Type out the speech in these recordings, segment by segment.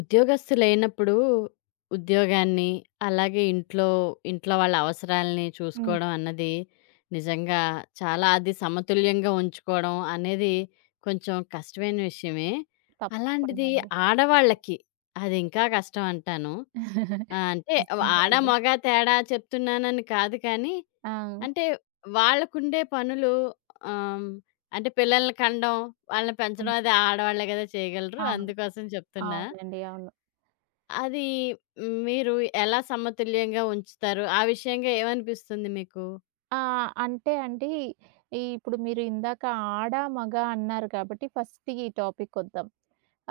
ఉద్యోగస్తులైనప్పుడు ఉద్యోగాన్ని, అలాగే ఇంట్లో ఇంట్లో వాళ్ళ అవసరాలని హ్మ్. చూసుకోవడం అన్నది నిజంగా చాలా అది సమతుల్యంగా ఉంచుకోవడం అనేది కొంచెం కష్టమైన విషయమే. తప్పకుండా అలాంటిది అండి. ఆడవాళ్ళకి అది ఇంకా కష్టం అంటాను. ఆ! అంటే నిజంగా ఆడ, అండి. మగ తేడా చెప్తున్నానని కాదు కానీ, ఆ! అంటే వాళ్ళకుండే పనులు ఆహ్, అంటే పిల్లల్ని కనడం, వాళ్ళని హ్మ్. పెంచడం అది ఆడవాళ్ళే కదా చేయగలరు. అవును. అందుకోసం చెప్తున్నా. అవునండి. అవును. అది మీరు ఎలా సమతుల్యంగా ఉంచుతారు? ఆ విషయంగా ఏమనిపిస్తుంది మీకు? ఆ! అంటే అండి, ఇప్పుడు మీరు ఇందాక ఆడ, మగ అన్నారు కాబట్టి ఫస్ట్ ఈ టాపిక్కొద్దాం.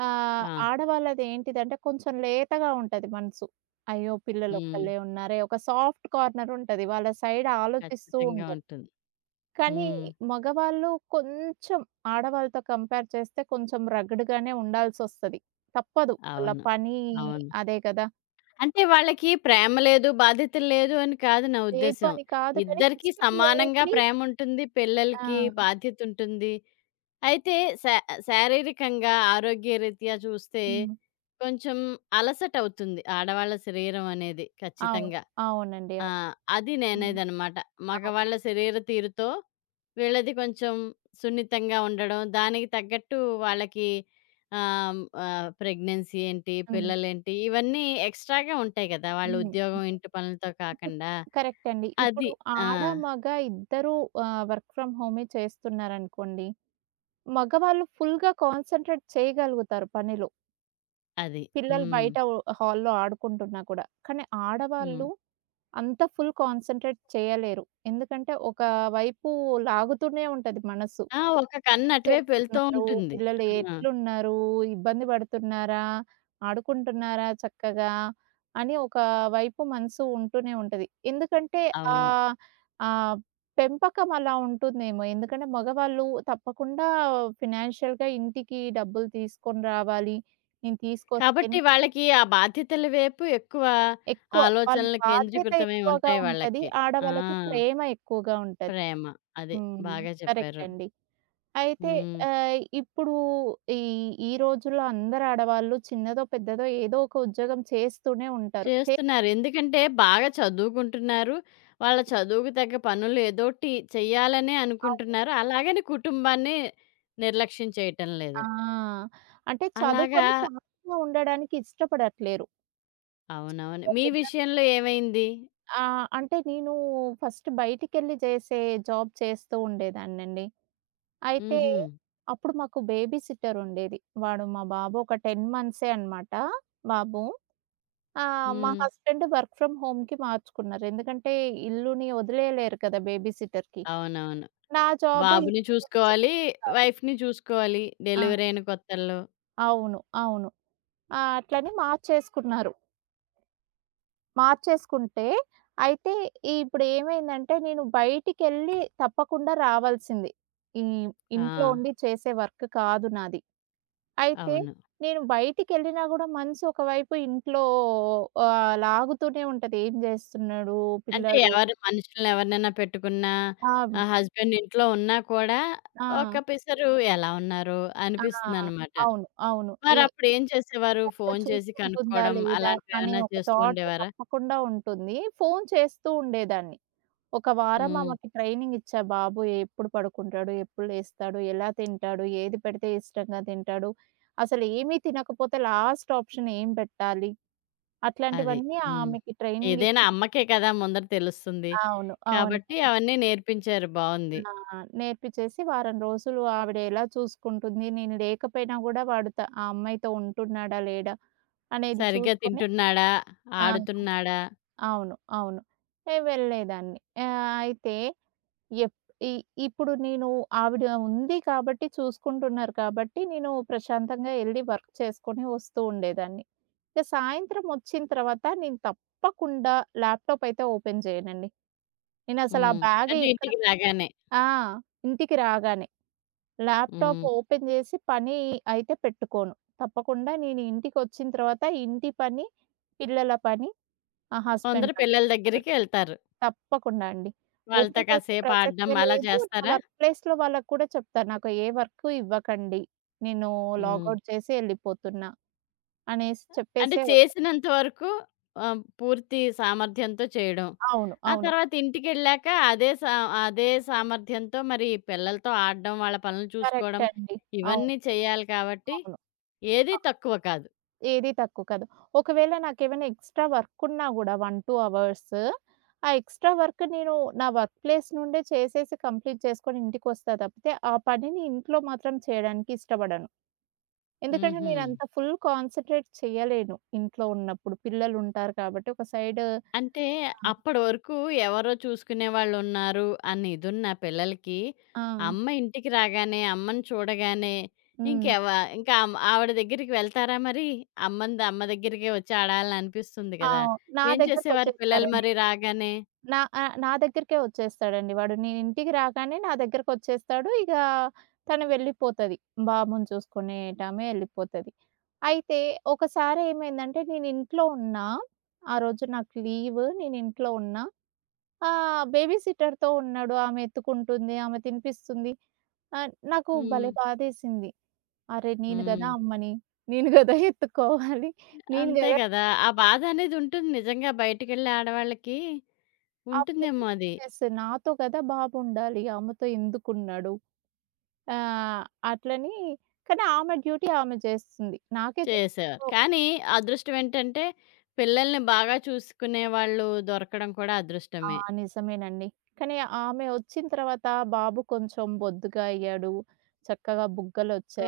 ఆ! ఆడవాళ్ళది ఏంటిదంటే కొంచెం లేతగా ఉంటది మనసు. అయ్యో! హ్మ్. పిల్లలొక్కళ్ళే ఉన్నారే, ఒక సాఫ్ట్ కార్నరుంటది. వాళ్ళ సైడ్ ఆలోచిస్తూ ఖచ్చితంగా ఉంటారు. ఉంటుంది. కానీ హ్మ్. మగవాళ్ళు కొంచెం ఆడవాళ్ళతో కంపేర్ చేస్తే కొంచెం రగ్‌డ్‌గానే ఉండాల్సొస్తది. తప్పదు. వాళ్ళ అవును. పని అవును. అదే కదా! అంటే వాళ్ళకి ప్రేమ లేదు, బాధ్యతలు లేదు అని కాదు నా లేదు ఉద్దేశ్యం. అని కాదు కానీ ఇద్దరికీ ఫస్ట్ సమానంగా ప్రియారిటీ ప్రేమ ఉంటుంది. ఆ! పిల్లలకి బాధ్యత ఉంటుంది. అయితే శా శారీరకంగా ఆరోగ్యరీత్యా చూస్తే హ్మ్. కొంచెం అలసట అవుతుంది ఆడవాళ్ళ శరీరం అనేది అవును. ఖచ్చితంగా. అవునండి. ఆ! అవును. అది హ్మ్. నేనేదనమాట. అవును. మగవాళ్ళ శరీర తీరుతో వీళ్ళది కొంచెం సున్నితంగా ఉండడం, దానికి తగ్గట్టు వాళ్ళకి ఆహ్, ఆహ్, ప్రెగ్నెన్సీ ఏంటి, హ్మ్. పిల్లలేంటి ఇవన్నీ ఎక్స్‌ట్రా‌గా ఉంటాయి కదా! వాళ్ళ హ్మ్. ఉద్యోగం, ఇంటి పనులతో ఇప్పుడు కాకుండా. కరెక్ట్ అండి. అది. ఇప్పుడు ఆ! ఆడ, మగ ఇద్దరూ వర్క్ ఫ్రమ్ హోమే చేస్తున్నారనుకోండి. మగవాళ్ళు ఫుల్‌గా కాన్సంట్రేట్ చేయగలుగుతారు పనిలో. అది. పిల్లలు హ్మ్. బయట హాల్‌లో ఆడుకుంటున్నా కూడా. కానీ హ్మ్. ఆడవాళ్ళు అంత ఫుల్ కాన్సంట్రేట్ చేయలేరు. ఎందుకంటే ఒక వైపు లాగుతూనే ఉంటది మనసు. ఆ! ఒక కన్ను ఏం అటువైపు వెళ్తూ చేస్తున్నారు? ఉంటుంది. పిల్లలు ఆ! ఎట్లున్నారు? ఇబ్బంది పడుతున్నారా? ఆడుకుంటున్నారా చక్కగా? అని ఒక వైపు మనసు ఉంటూనే ఉంటది. ఎందుకంటే అవును. ఆహ్, ఆహ్, పెంపకం అలా ఉంటుందేమో. ఎందుకంటే మగవాళ్ళు తప్పకుండా ఫినాన్షియల్‌గా ఇంటికి డబ్బులు తీసుకొని రావాలి. నేను తీసుకొస్తే కాబట్టి వాళ్ళకి ఆ బాధ్యతల వైపు ఎక్కువ ఎక్కువ. వాళ్ళు ఆలోచనలు బాధ్యత కేంద్రీకృతమై ఎక్కువగా ఉంటాయి ఉంటది. వాళ్ళకి. ఆ! ఆడవాళ్ళకి ప్రేమ ఎక్కువగా ఉంటది. ప్రేమ. అదే. హ్మ్. బాగా కరెక్ట్ చెప్పారు. అండి. అయితే హ్మ్. ఇప్పుడు ఈ ఈ రోజుల్లో అందరు ఆడవాళ్ళు చిన్నదో, పెద్దదో ఏదో ఒక ఉద్యోగం చేస్తూనే ఉంటారు. చే చేస్తున్నారు. ఎందుకంటే బాగా చదువుకుంటున్నారు. వాళ్ళ చదువుకు తగ్గ పనులు ఏదోటి చెయ్యాలనే అవును. అనుకుంటున్నారు. అలాగని కుటుంబాన్ని నిర్లక్ష్యం చేయటం లేదు. ఆ! అంటే అలాగా చదువుకొని ఖాళీగా ఉండడానికి ఇష్టపడట్లేరు. అవునవును. సో, మీ పెద్దలు విషయంలో ఏమైంది? ఆ! అంటే నేను ఫస్ట్ బయటికెళ్ళి చేసే జాబ్ చేస్తూ ఉండేదాన్నండి. అయితే హుహు. అప్పుడు మాకు బేబీ సిట్టర్ ఉండేది. వాడు మా బాబు ఒక 10 మంత్సే అన్నమాట బాబు. ఆహ్, మా హ్మ్. హ్మ్. హస్బెండ్ వర్క్ ఫ్రమ్ హోమ్‌కి మార్చుకున్నారు. ఎందుకంటే ఇల్లుని వదిలేయలేరు కదా! బేబీ సిట్టర్‌కి. అవునవును. నా జాబ్ బాబుని ఇంటిలోనే చూసుకోవాలి. చేసేది కాదు. వైఫ్‌ని చూసుకోవాలి. ఆ! డెలివరీ అయిన కొత్తల్లో. అవును. అవును. ఆ! అట్లని మార్చేసుకున్నారు. మార్చేసుకుంటే అయితే ఇప్పుడు ఏమైందంటే నేను బయటికెళ్ళి తప్పకుండా రావాల్సింది. ఈ ఆ! ఇంట్లో ఉండి చేసే వర్క్ కాదు నాది. అయితే అవును. నేను బయటికెళ్ళినా గూడా మనసు ఒకవైపు ఇంట్లో లాగుతూనే ఉంటది. ఏం జేస్తున్నాడు అంటే పిల్లాడు? ఎవరు మనుషుల్ని ఎవరినైనా పెట్టుకున్నా, ఆ! హ్మ్. హస్బెండ్ ఇంట్లో ఉన్నా కూడా ఆ! ఒక పిసరు ఎలా ఉన్నారు ఆ! అనిపిస్తుందనమాట. అవును. అవును. ఏ మరప్పుడు ఏం చేసేవారు? సరిగ్గా ఫోను చేసి చూసుకుంటుందా కనుక్కోవడం లేదా? అనే అలాంటివేమన్నా ఒక చేస్తూ థాట్ ఉండేవారా? తప్పకుండా ఉంటుంది. ఫోన్ చేస్తూ ఉండేదాన్ని. ఒక వారం హ్మ్. ఆమెకి ట్రైనింగ్ ఇచ్చా. బాబు ఎప్పుడు పడుకుంటాడు? ఎప్పుడు లేస్తాడు? ఎలా తింటాడు? ఏది పెడితే ఇష్టంగా తింటాడు? అసలు ఏమీ తినకపోతే లాస్ట్ ఆప్షన్ ఏం పెట్టాలి? అది. అట్లాంటివన్నీ హ్మ్. ఆమెకి ట్రైనింగ్ ఏదైనా ఇచ్చి అమ్మకే కదా ముందర తెలుస్తుంది. అవును. అవునండి. కాబట్టి అవన్నీ నేర్పించారు బావుంది. ఆ! నేర్పించేసి వారం రోజులు ఆవిడ ఎలా చూసుకుంటుంది, నేను లేకపోయినా గూడా వాడు ఆ అమ్మాయితో ఉంటున్నాడా, లేడా అనేది సరిగ్గా చూసుకొని తింటున్నాడా? ఆ! ఆడుతున్నాడా? అవును. అవును. వెళ్ళేదాన్ని. అయితే ఎప్ ఇ ఇప్పుడు నేను ఆవిడ ఉంది కాబట్టి, చూసుకుంటున్నారు కాబట్టి, నేను ప్రశాంతంగా ఎళ్లి వర్క్ చేసుకొని వస్తూ ఉండేదాన్ని. ఇక సాయంత్రం వచ్చిన తర్వాత నేను తప్పకుండా ల్యాప్‌టాప్ అయితే ఓపెన్ చేయనండి. నేనసలు ఆ హ్మ్. బ్యాగ్ అంటే ఎక్కడ ఇంటికి రాగానే. ఆ! ఇంటికి రాగానే. ల్యాప్‌టాప్ హ్మ్. ఓపెన్ జేసి పని అయితే పెట్టుకోను. తప్పకుండా నేను ఇంటికొచ్చిన తర్వాత ఇంటి పని, పిల్లల పని, ఆ ముందర హస్బెండ్ పని. పిల్లల దగ్గరికి ఎళ్తారు. తప్పకుండా అండి. వాళ్ళతో ఓపెన్ చేసే కాసేపు ఆడడం ప్రసక్తే అలా లేదు. నా చేస్తారా? వర్క్ ప్లేస్‌లో వాళ్ళకి కూడా చెప్తా. నాకు ఏ వర్కు ఇవ్వకండి. నేను హ్మ్. లాగౌట్ చేసి ఎళ్ళిపోతున్నా అనేసి అంటే చెప్పేసే వస్తా. చేసినంత వరకు పూర్తి సామర్థ్యంతో చేయడం. అవును. ఆ అవును. తర్వాత ఇంటికెళ్ళాక అదే సామర్థ్యంతో మరి పిల్లలతో ఆడడం, వాళ్ళ పనులు కరెక్ట్ చూసుకోవడం అండి. అవును. ఇవన్నీ చేయాలి కాబట్టి అవును. ఏది తక్కువ కాదు. ఏది తక్కువ కాదు. ఒకవేళ నాకేమైనా ఎక్స్‌ట్రా వర్కున్నా గూడా 1, 2 అవర్స్ ఆ ఎక్స్‌ట్రా వర్క్ నేను నా వర్క్ ప్లేస్ నుండే చేసేసి కంప్లీట్ చేసుకొని ఇంటికొస్తా తప్పితే, ఆ పనిని ఇంట్లో మాత్రం చేయడానికి ఇష్టపడను. ఎందుకంటే హుహు. నేనంత ఫుల్ కాన్సంట్రేట్ చేయలేను ఇంట్లో ఉన్నప్పుడు. పిల్లలుంటారు కాబట్టి ఒక సైడ్ ఆ! అంటే అప్పడి వరకు ఎవరో చూసుకునేవాళ్ళున్నారు అన్న ఇదున్న పిల్లలకి, ఆ! అమ్మ ఇంటికి రాగానే, అమ్మని చూడగానే హ్మ్. ఇంకెవ ఇంకా అమ్ ఆవిడ దగ్గరికి వెళ్తారా మరి? అమ్మంది అమ్మ దగ్గరికే వచ్చి ఆడాలని అనిపిస్తుంది ఆ! కదా! నా ఏం చేసేవారు పిల్లలు దగ్గరకొచ్చేస్తారండి. మరి రాగానే? నా దగ్గరికే వచ్చేస్తాడండి వాడు. నేను ఇంటికి రాగానే నా దగ్గరకొచ్చేస్తాడు. ఇక తను వెళ్ళిపోతది. బాబుని చూసుకునేటామె ఎళ్ళిపోతది. అయితే ఒకసారి ఏమైందంటే నేను ఇంట్లో ఉన్నా. ఆ రోజు నాకు లీవ్. నేను ఇంట్లో ఉన్నా. బేబీ సిట్టర్‌తో ఉన్నాడు. ఆమె ఎత్తుకుంటుంది. ఆమె తినిపిస్తుంది. నాకు హ్మ్. భలే బాధేసింది. అరే! నేను హ్మ్. గదా అమ్మని. నేను గదా ఎత్తుకోవాలి. నేను అంతే గదా కదా! ఆ బాధనేది ఉంటుంది నిజంగా బయటికెళ్ళే ఆడవాళ్ళకి ఆ ఉంటుందేమో పొజిషన్‌లో అది. నాతో కదా బాబు ఉండాలి. ఆమెతో ఎందుకున్నాడు? ఆహ్, అట్లని కానీ ఆమె డ్యూటీ ఆమె జేస్తుంది. నాకే చేసేవారు. తెలియదు కానీ అదృష్టం ఏంటంటే, పిల్లల్ని బాగా చూసుకునేవాళ్ళు దొరకడం కూడా ఆ! అదృష్టమే. నిజమేనండి. కానీ ఆమె వచ్చిన తర్వాత బాబు కొంచెం బొద్దుగా అయ్యాడు. చక్కగా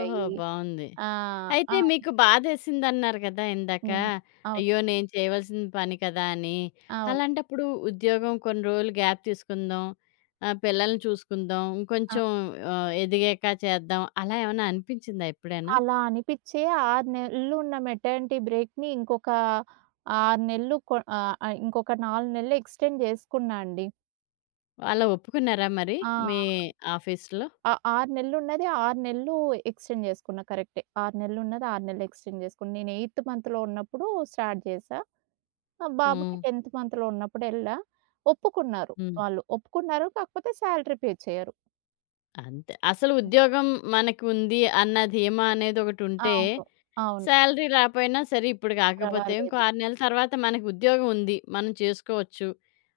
ఓహో! బావుంది. ఆ! అయితే ఆ! మీకు బాధేసిందన్నారు కదా! ఇందాక. హ్మ్. అవును. అయ్యో! నేను చేయవలసిన పని కదా! అని. అవును. అలాంటప్పుడు ఉద్యోగం కొన్ని రోజులు గ్యాప్ తీసుకుందాం. పిల్లల్ని చూసుకుందాం. ఆ! ఇంకొంచెం ఎదిగాక చేద్దాం. అలా ఏమన్నా అనిపించిందా ఎప్పుడైనా? అలా అనిపిచ్చే 6 నెలలు ఉన్న మెటర్నిటీ బ్రేక్‌ని ఇంకొక 6 నెలలు ఇంకొక 4 నెలలు ఎక్స్‌టెండ్ జేసుకున్నా అండి. అలా ఒప్పుకున్నారా మరి ఆ! మీ ఆఫీస్‌లో? ఆ 6 నెలలున్నది, 6 నెలలు ఎక్స్టెండ్ చేసుకున్నా కరెక్టే. 6 నెలలున్నది, 6 నెలలు ఎక్స్టెండ్ చేసుకున్నా. నేను ఎయిత్ మంత్‌లో ఉన్నప్పుడు స్టార్ట్ చేశా. మా హ్మ్. బాబుకి 10th మంత్‌లో ఉన్నప్పుడు ఎళ్ళా. ఒప్పుకున్నారు హ్మ్. వాళ్ళు. ఒప్పుకున్నారు. కాకపోతే శాలరీ పే చేయరు. అంతే. అసలు ఉద్యోగం మనకుంది అన్న ధీమా అనేదొకటుంటే అవును. అవును. సాలరీ రాపోయినా సరే ఇప్పుడు కాకపోతే ఇంకో పర్వాలేదు. 6 నెలల తర్వాత మనకు ఉద్యోగం ఉంది. మనం చేసుకోవచ్చు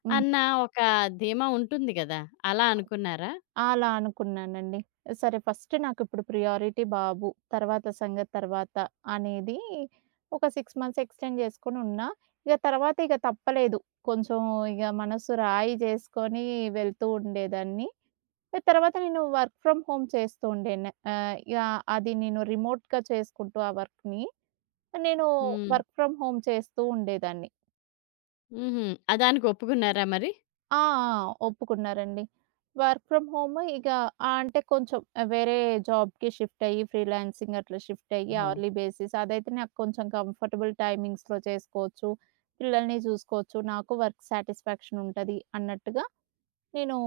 హ్మ్. అన్న ఒక ధీమా ఉంటుంది కదా! అలా అవును. అనుకున్నారా? అలా అనుకున్నానండి. సరే ఫస్ట్ నాకిప్పుడు ప్రియారిటీ బాబు. తర్వాత సంగతి తర్వాత అనేది ఒక 6 మంత్స్ ఎక్స్‌టెండ్ చేసుకొని ఉన్నా. ఇక తర్వాత ఇక తప్పలేదు. కొంచెం ఇక మనసు రాయి చేసుకొని వెళ్తూ ఉండేదాన్ని. ఇక తర్వాత నేను వర్క్ ఫ్రమ్ హోమ్ చేస్తూ ఉండేను. ఇగ అది నేను రిమోట్‌గా చేసుకుంటూ ఆ వర్క్‌ని. నేను హ్మ్. వర్క్ ఫ్రమ్ హోమ్ చేస్తూ ఉండేదాన్ని. హుహు. ఆ! దానికి ఒప్పుకున్నారా మరి? ఆ! ఆ! ఒప్పుకున్నారండి. వర్క్ ఫ్రమ్ హోమ్ ఇక అంటే కొంచెం వేరే జాబ్‌కి షిఫ్ట్ అయ్యి ఫ్రీలాన్సింగ్ అట్లా షిఫ్ట్ అయ్యి అవర్లీ ఆ! బేసిస్ అదైతే నాకు కొంచెం కంఫర్టబుల్ టైమింగ్స్‌లో చేసుకోవచ్చు. పిల్లల్ని చూసుకోవచ్చు. నాకు వర్క్ సాటిస్ఫాక్షన్ ఉంటది అన్నట్టుగా నేను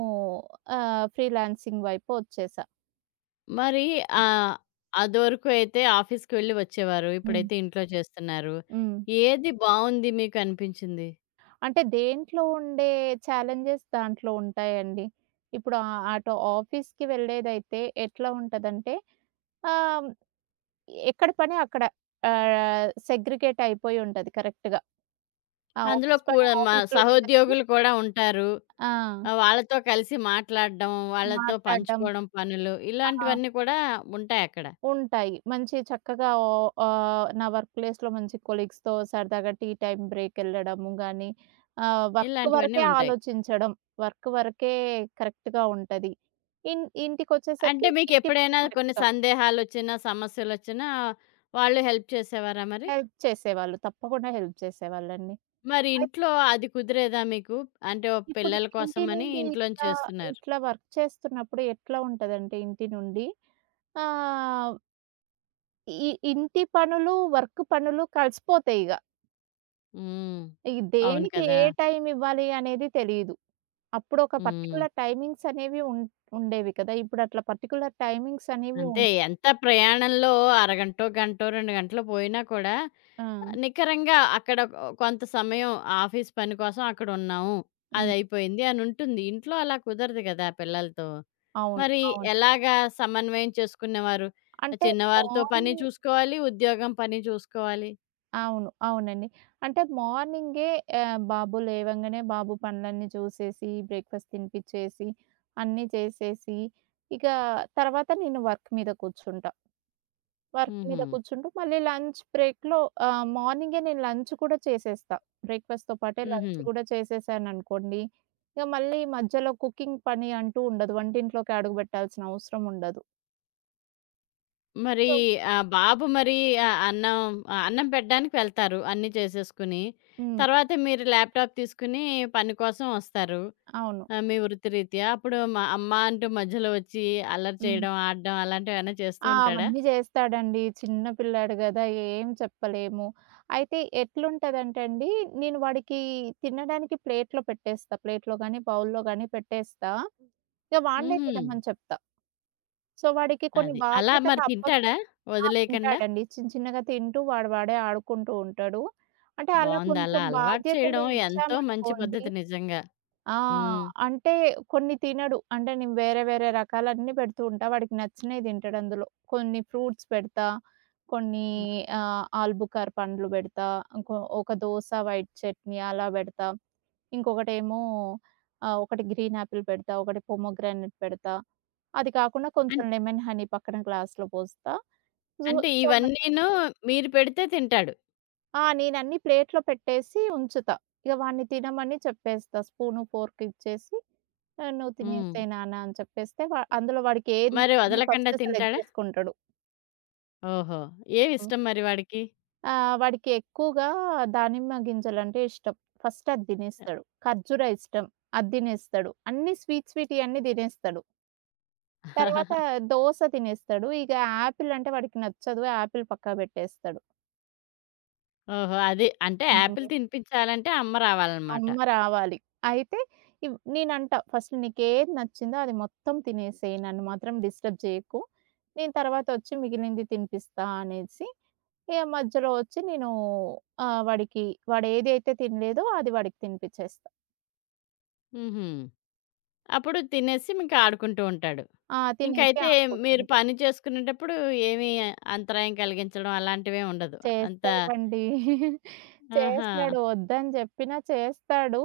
ఫ్రీలాన్సింగ్ వైపు వచ్చేసా. మరి ఆహ్, అదివరకు అయితే ఆఫీస్‌కి వెళ్లి వచ్చేవారు. హ్మ్. ఇప్పుడైతే ఇంట్లో చేస్తున్నారు. హ్మ్. ఏది బావుంది మీకు అనిపించింది? అంటే దేంట్లో ఉండే ఛాలెంజెస్ దాంట్లో ఉంటాయండి. ఇప్పుడు అటు ఆఫీస్‌కి వెళ్ళేదైతే ఎట్లా ఉంటదంటే ఆహ్ ఎక్కడ పని అక్కడ. సెగ్రిగేట్ అయిపోయి ఉంటది కరెక్ట్‌గా. ఆ అందులో ఆఫీస్ పని కూడా మా ఆఫీస్‌లో చేయొచ్చు. సహోద్యోగులు కూడా ఉంటారు. ఆ! వాళ్ళతో కలిసి మాట్లాడడం, వాళ్ళతో మాట్లాడడం. పంచుకోవడం పనులు ఆ! ఇలాంటివన్నీ కూడా ఉంటాయక్కడ. ఉంటాయి. మంచి చక్కగా నా వర్క్ ప్లేస్‌లో మంచి కొలీగ్స్‌తో సరదాగా టీ టైమ్ బ్రేకెళ్ళడము గానీ, వర్క్ ఇలాంటివన్నీ వరకే ఉంటాయి. ఆలోచించడం. వర్క్ వరకే కరెక్ట్‌గా ఉంటది. అంటే ఇంటికొచ్చేసరికి ఇంటి పని మీకెప్పుడైనా కొన్ని కరెక్ట్‌గా సందేహాలొచ్చినా, సమస్యలొచ్చినా వాళ్ళు హెల్ప్ చేసేవారా మరి? హెల్ప్ చేసేవాళ్ళు. తప్పకుండా హెల్ప్ చేసేవాళ్ళండి. మరి ఇంట్లో అది కుదిరేదా మీకు? అంటే ఓ ఇప్పుడు పిల్లల ఇంటి కోసమని నుండి ఇంట్లోంచి ఇట్లా, చేస్తున్నారు. ఇట్లా వర్క్ చేస్తున్నప్పుడు ఎట్లా ఉంటదంటే ఇంటి నుండి ఆహ్, ఈ ఇంటి పనులు, వర్క్ పనులు కలిసిపోతాయి ఇగ. హ్మ్. ఈ అవును దేనికి కదా! ఏ టైమ్ ఇవ్వాలి అనేది తెలీదు. అప్పుడొక హ్మ్. పర్టిక్యులర్ టైమింగ్స్ అనేవి ఉండేవి కదా! ఇప్పుడు అట్లా పర్టిక్యులర్ టైమింగ్స్ అనేవి అంతే ఉండవు. ఎంత ప్రయాణంలో అరగంటో, గంటో, 2 గంటలో పోయినా కూడా ఆ! నికరంగా అక్కడ కొంత సమయం ఆఫీస్ పని కోసం అక్కడున్నాము. హ్మ్. అదయిపోయింది అనుంటుంది. ఇంట్లో అలా కుదరదు గదా! పిల్లలతో. అవును. మరి అవును. ఎలాగా సమన్వయం చేసుకునేవారు? ఆ అంటే చిన్నవారితో పని మార్నింగ్ చూసుకోవాలి, ఉద్యోగం పని చూసుకోవాలి. అవును. అవునండి. అంటే మార్నింగే బాబు లేవంగానే బాబు పనులన్నీ చూసేసి, బ్రేక్‌ఫాస్ట్ తినిపిచ్చేసి, అన్నీ చేసేసి, ఇక తర్వాత నేను వర్క్ మీద కూర్చుంటా. వర్క్ హుహు. మీద కూర్చుంటూ మళ్ళీ లంచ్ బ్రేక్‌లో మార్నింగే నేను లంచ్ కూడా చేసేస్తా. బ్రేక్‌ఫాస్ట్‌తో పాటే హుహు. లంచ్ కూడా చేసేసాననుకోండి, ఇక మళ్ళీ మధ్యలో కుకింగ్ పని అంటూ ఉండదు. వంటింట్లోకి అడుగు పెట్టాల్సిన అవసరం ఉండదు. మరి సో బాబు మరి ఆహ్, అన్నం అన్నం పెట్టడానికి వెళ్తారు అన్నీ చేసేసుకుని. హ్మ్. తర్వాత మీరు ల్యాప్‌టాప్ తీసుకుని పని కోసం వస్తారు. అవును. ఆ! మీ వృత్తిరీత్యా. అప్పుడు మా అమ్మ అంటూ మధ్యలో వచ్చి అల్లరి హ్మ్. చేయడం, ఆడడం అలాంటివేమైనా చేస్తూ ఆ! ఉంటాడా? అవన్నీ జేస్తాడండి. చిన్న పిల్లాడు గదా! ఏం చెప్పలేము. అయితే ఎట్లుంటదంటే అండి, నేను వాడికి తినడానికి ప్లేట్‌లో పెట్టేస్తా. ప్లేట్‌లో గానీ, బౌల్‌లో గానీ పెట్టేస్తా. ఇక వాడినే హుహు. తినమని చెప్తా. సో, వాడికి కొన్ని అది. అలా మరి బాధ్యతలు తింటాడా? అప్పగించినా వదిలేయకండా? తింటాడండి. చిన్న చిన్నగా తింటూ వాడే ఆడుకుంటూ ఉంటాడు. అంటే అలా బావుంది. అలా కొంచెం అలవాటు బాధ్యతలు చేయడం ఎంతో మంచి ఇచ్చామనుకోండి పద్ధతి నిజంగా. ఆ! హ్మ్. అంటే కొన్ని తినడు. అంటే నేను వేరే వేరే రకాలన్నీ పెడుతూ ఉంటా. వాడికి నచ్చినయి తింటాడు అందులో. కొన్ని ఫ్రూట్స్ పెడతా. కొన్ని అ ఆల్బుకార్ పండ్లు పెడతా. ఇంకో ఒక దోస వైట్ చట్నీ అలా పెడతా. ఇంకొకటేమో ఒకటి గ్రీన్ యాపిల్ పెడతా. ఒకటి పొమోగ్రానేట్ పెడతా. అది కాకుండా కొంచెం అన్ లెమన్ హనీ పక్కన గ్లాస్‌లో పోస్తా. సో, అంటే సో, ఇవన్నీను మీరు పెడితే తింటాడు. ఆ! నేనన్నీ ప్లేట్‌లో పెట్టేసి ఉంచుతా. ఇగ వాడిని తినమని చెప్పేస్తా. స్పూను, ఫోర్క్ ఇచ్చేసి "నువ్వు హ్మ్. తినేసేయి నాన్న" అని చెప్పేస్తే అందులో వాడికి ఏది మరి నచ్చింది వదలకండా ఫస్ట్ సెలెక్ట్ తింటాడా? చేసుకుంటాడు. ఓహో! హ్మ్. ఏవిష్టం మరి వాడికి? వాడికి ఎక్కువగా దానిమ్మ గింజలంటే ఇష్టం. ఫస్ట్ అది తినేస్తాడు. ఖర్జూర ఇష్టం. అది తినేస్తాడు. అన్నీ స్వీట్ స్వీట్‌యి అన్నీ తినేస్తాడు. తర్వాత దోస తినేస్తాడు. ఇక యాపిల్ అంటే వాడికి నచ్చదు. యాపిల్ పక్కకు పెట్టేస్తాడు. ఓహో! అది. అంటే హ్మ్. యాపిల్ హ్మ్. తినిపించాలంటే అమ్మ రావాలనమాట. అమ్మ రావాలి. అయితే నేనంటా "ఫస్ట్ నీకేది నచ్చిందో అది మొత్తం తినేసేయి. నన్ను మాత్రం డిస్టర్బ్ చేయకు. నేను తర్వాతొచ్చి మిగిలింది తినిపిస్తా" అనేసి ఇగ మధ్యలో వచ్చి నేను వాడికి వాడేదైతే తినలేదో అది వాడికి తినిపిచ్చేస్తా. హుహు. అప్పుడు తినేసి ఇంక ఆడుకుంటూ ఉంటాడు. ఆ! తినేసి ఇంకైతే మీరు ఆడుకుంటుంటాడు. పని చేసుకునేటప్పుడు ఏమీ అంతరాయం కలిగించడం అలాంటివేం ఉండదు. అంతా చేస్తాడండి. ఆహా! చేస్తాడు. వద్దని జెప్పినా చేస్తాడు.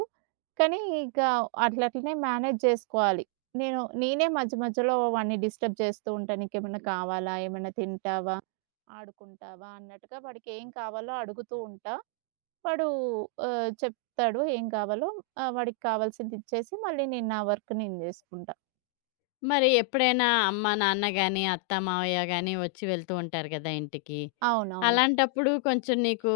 కానీ ఇక అట్లట్లనే మేనేజ్ జేసుకోవాలి. నేనే మధ్య మధ్యలో వాడిని డిస్టర్బ్ జేస్తూ ఉంటా. "నీకేమన్నా కావాలా? ఏమన్నా తింటావా? ఆడుకుంటావా?" అన్నట్టుగా వాడికేం కావాలో అడుగుతూ ఉంటా. వాడు చెప్తాడు ఏం కావాలో. వాడికి కావాల్సింది ఇచ్చేసి మళ్ళీ నేను నా వర్క్ జేసుకుంటా. మరి ఎప్పుడైనా అమ్మ, నాన్న గాని, అత్త, మావయ్య గాని వచ్చి వెళ్తూ ఉంటారు గదా! ఇంటికి. అవునవును. అలాంటప్పుడు కొంచెం నీకు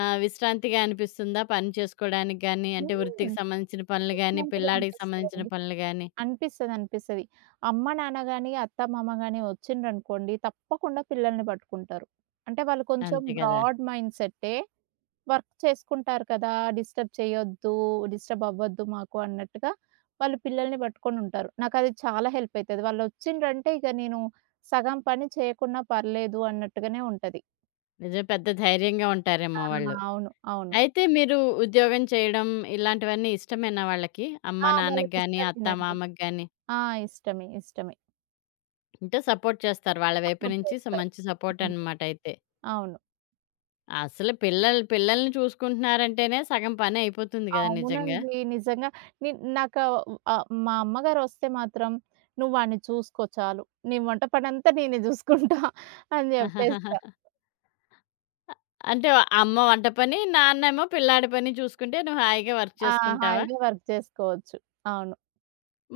విశ్రాంతిగా అనిపిస్తుందా? పని చేసుకోవడానికి గాని, అంటే వృత్తికి హ్మ్. సంబంధించిన పనులు గాని, ప్రశాంతిగా పిల్లాడికి సంబంధించిన అనిపిస్తదండి. పనులు గాని. అనిపిస్తది. అనిపిస్తది. అమ్మ, నాన్న గాని, అత్త, మామ గాని వచ్చిండ్రనుకోండి తప్పకుండా పిల్లల్ని పట్టుకుంటారు. అంటే వాళ్ళు కొంచెం అంతే గదా! బ్రాడ్ మైండ్‌సెట్టే. వర్క్ చేసుకుంటారు కదా! డిస్టర్బ్ చేయొద్దు, డిస్టర్బ్ అవ్వద్దు మాకు అన్నట్టుగా వాళ్ళు పిల్లల్ని పట్టుకొనుంటారు. నాకది చాలా హెల్ప్ అయితది. వాళ్ళొచ్చిండ్రంటే ఇక నేను సగం పని చేయకున్నా పర్లేదు అన్నట్టుగానే ఉంటది. నిజం పెద్ద ధైర్యంగా ఆ! ఉంటారేమో వాళ్ళు. అవును. అవును. అయితే మీరు ఉద్యోగం చేయడం ఇలాంటివన్నీ ఇష్టమేనా వాళ్ళకి? ఆ! అమ్మ, నాన్నకి గాని, అత్త, వాళ్ళకిష్టమేనండి. మామకి గాని ఆ! ఇష్టమే. ఇష్టమే. అంటే సపోర్ట్ చేస్తారు. వాళ్ళ వైపు సపోర్ట్ నుంచి సో, చేస్తారు. మంచి సపోర్ట్ హ్మ్. అనమాట అయితే. అవును. అసలు పిల్లలు పిల్లల్ని చూసుకుంటున్నారంటేనే సగం పని అయిపోతుంది గదా! నిజంగా. అవునండి. నిజంగా ని నాకా మా అమ్మగారొస్తే మాత్రం "నువ్వు వాడిని చూసుకో చాలు. నీ వంట పనంతా నేనే జూసుకుంటా" అని జెప్పేస్తా. అంటే అమ్మ వంట పని, నాన్నేమో పిల్లాడి పని చూసుకుంటే నువ్వు హాయిగా వర్క్ ఆ! చేసుకుంటావా? హాయిగా వర్క్ చేసుకోవచ్చు. అవును.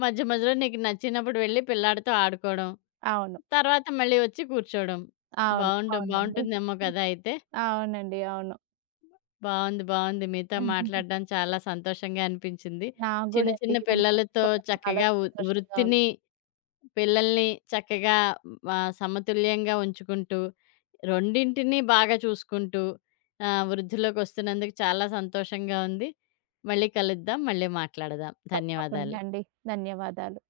మధ్య మధ్యలో నీకు నచ్చినప్పుడు వెళ్లి పిల్లాడితో ఆడుకోవడం. అవును. తర్వాత మళ్ళీ వచ్చి కూర్చోవడం. అవును. బావుండు అవునండి. బావుంటుందేమో కదా! అయితే. అవునండి. అవును. బావుంది. బావుంది. మీతో మాట్లాడడం చాలా సంతోషంగా అనిపించింది. నాకు చిన్న గూడా అండి చిన్న ఇవన్నీ పిల్లలతో పంచుకోవడం చాలా చక్కగా సంతోషంగా వృత్తిని, ఉంది. పిల్లల్ని చక్కగా సమతుల్యంగా ఉంచుకుంటూ, రెండింటిని బాగా చూసుకుంటూ వృద్ధిలోకొస్తున్నందుకు చాలా సంతోషంగా ఉంది. మళ్ళీ కలుద్దాం. మళ్ళీ మాట్లాడదాం. తప్పకుండా ధన్యవాదాలు. అండి. ధన్యవాదాలు.